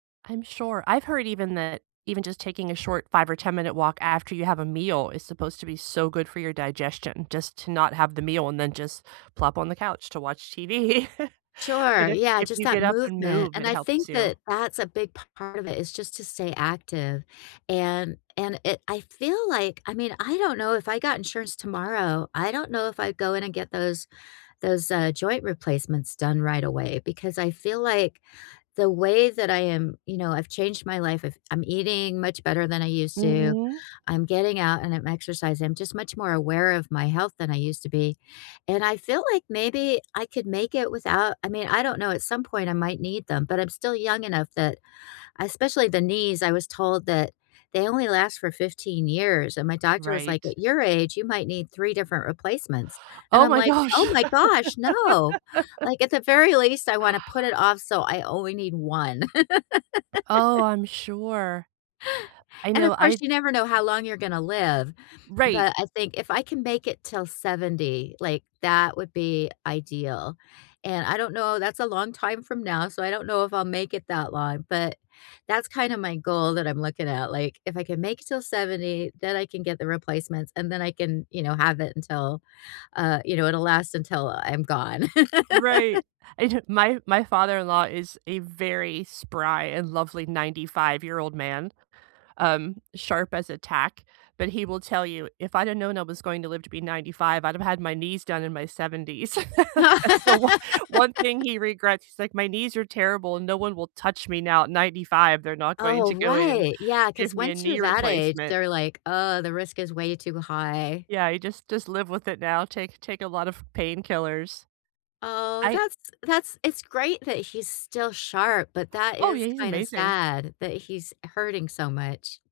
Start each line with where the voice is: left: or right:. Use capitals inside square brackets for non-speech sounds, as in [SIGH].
right: I'm sure, I've heard even that Even just taking a short 5 or 10 minute walk after you have a meal is supposed to be so good for your digestion, just to not have the meal and then just plop on the couch to watch TV. But
left: Sure.
right: if
left: Yeah,
right: if
left: just
right: you
left: that
right: get up and
left: movement,
right: move,
left: and
right: it
left: I think
right: helps you.
left: that that's a big part of it is just to stay active, and and it I feel like I mean, I don't know if I got insurance tomorrow, I don't know if I'd go in and get those those, uh, joint replacements done right away, because I feel like, the way that I am You know, I've changed my life, I've I'm eating much better than I used to,
right: Mhm.
left: I'm getting out, and I'm exercising. I'm just much more aware of my health than I used to be, and I feel like maybe I could make it without I mean, I don't know, at some point, I might need them, but I'm still young enough that Especially the knees, I was told that they only last for 15 years, and my doctor was like,
right: Right.
left: "At your age, you might need 3 different replacements." and
right: Oh
left: I'm
right: my
left: like,
right: gosh!
left: "Oh my gosh, no!"
right: [LAUGHS]
left: Like, at the very least, I wanna put it off, so I only need 1. [LAUGHS]
right: Oh, I'm sure. I
left: And, of
right: know,
left: course,
right: I'd
left: you never know how long you're gonna live,
right: Right.
left: but I think, if I can make it 'till 70, like, that would be ideal, and I don't know, that's a long time from now, so I don't know if I'll make it that long, but that's kinda my goal that I'm looking at, like, if I can make 'til 70, then I can get the replacements, and then I can, you know, have it until uh, you know, it'll last until I'm gone. [LAUGHS]
right: Right. I don't My My father-in-law is a very spry and lovely 95 year old man, um, sharp as a tack, but he will tell you, "If I'd had known I was going to live to be 95, I'd have had my knees done in my 70s." [LAUGHS] That's the one one thing
left: [LAUGHS]
right: he regrets, he's like, "My knees are terrible, and no one will touch me now at 95. They're not going
left: Oh,
right: to go in and
left: right. Yeah,
right: give
left: 'cause
right: me a
left: once you're
right: knee
left: that age,
right: replacement."
left: they're like, "Uh, the risk is way too high."
right: Yeah, he just just live with it now, take take a lot of painkillers.
left: Oh,
right: I
left: that's that's It's great that he's still sharp, but that
right: Oh
left: is
right: yeah, he's
left: kinda
right: amazing.
left: sad that he's hurting so much.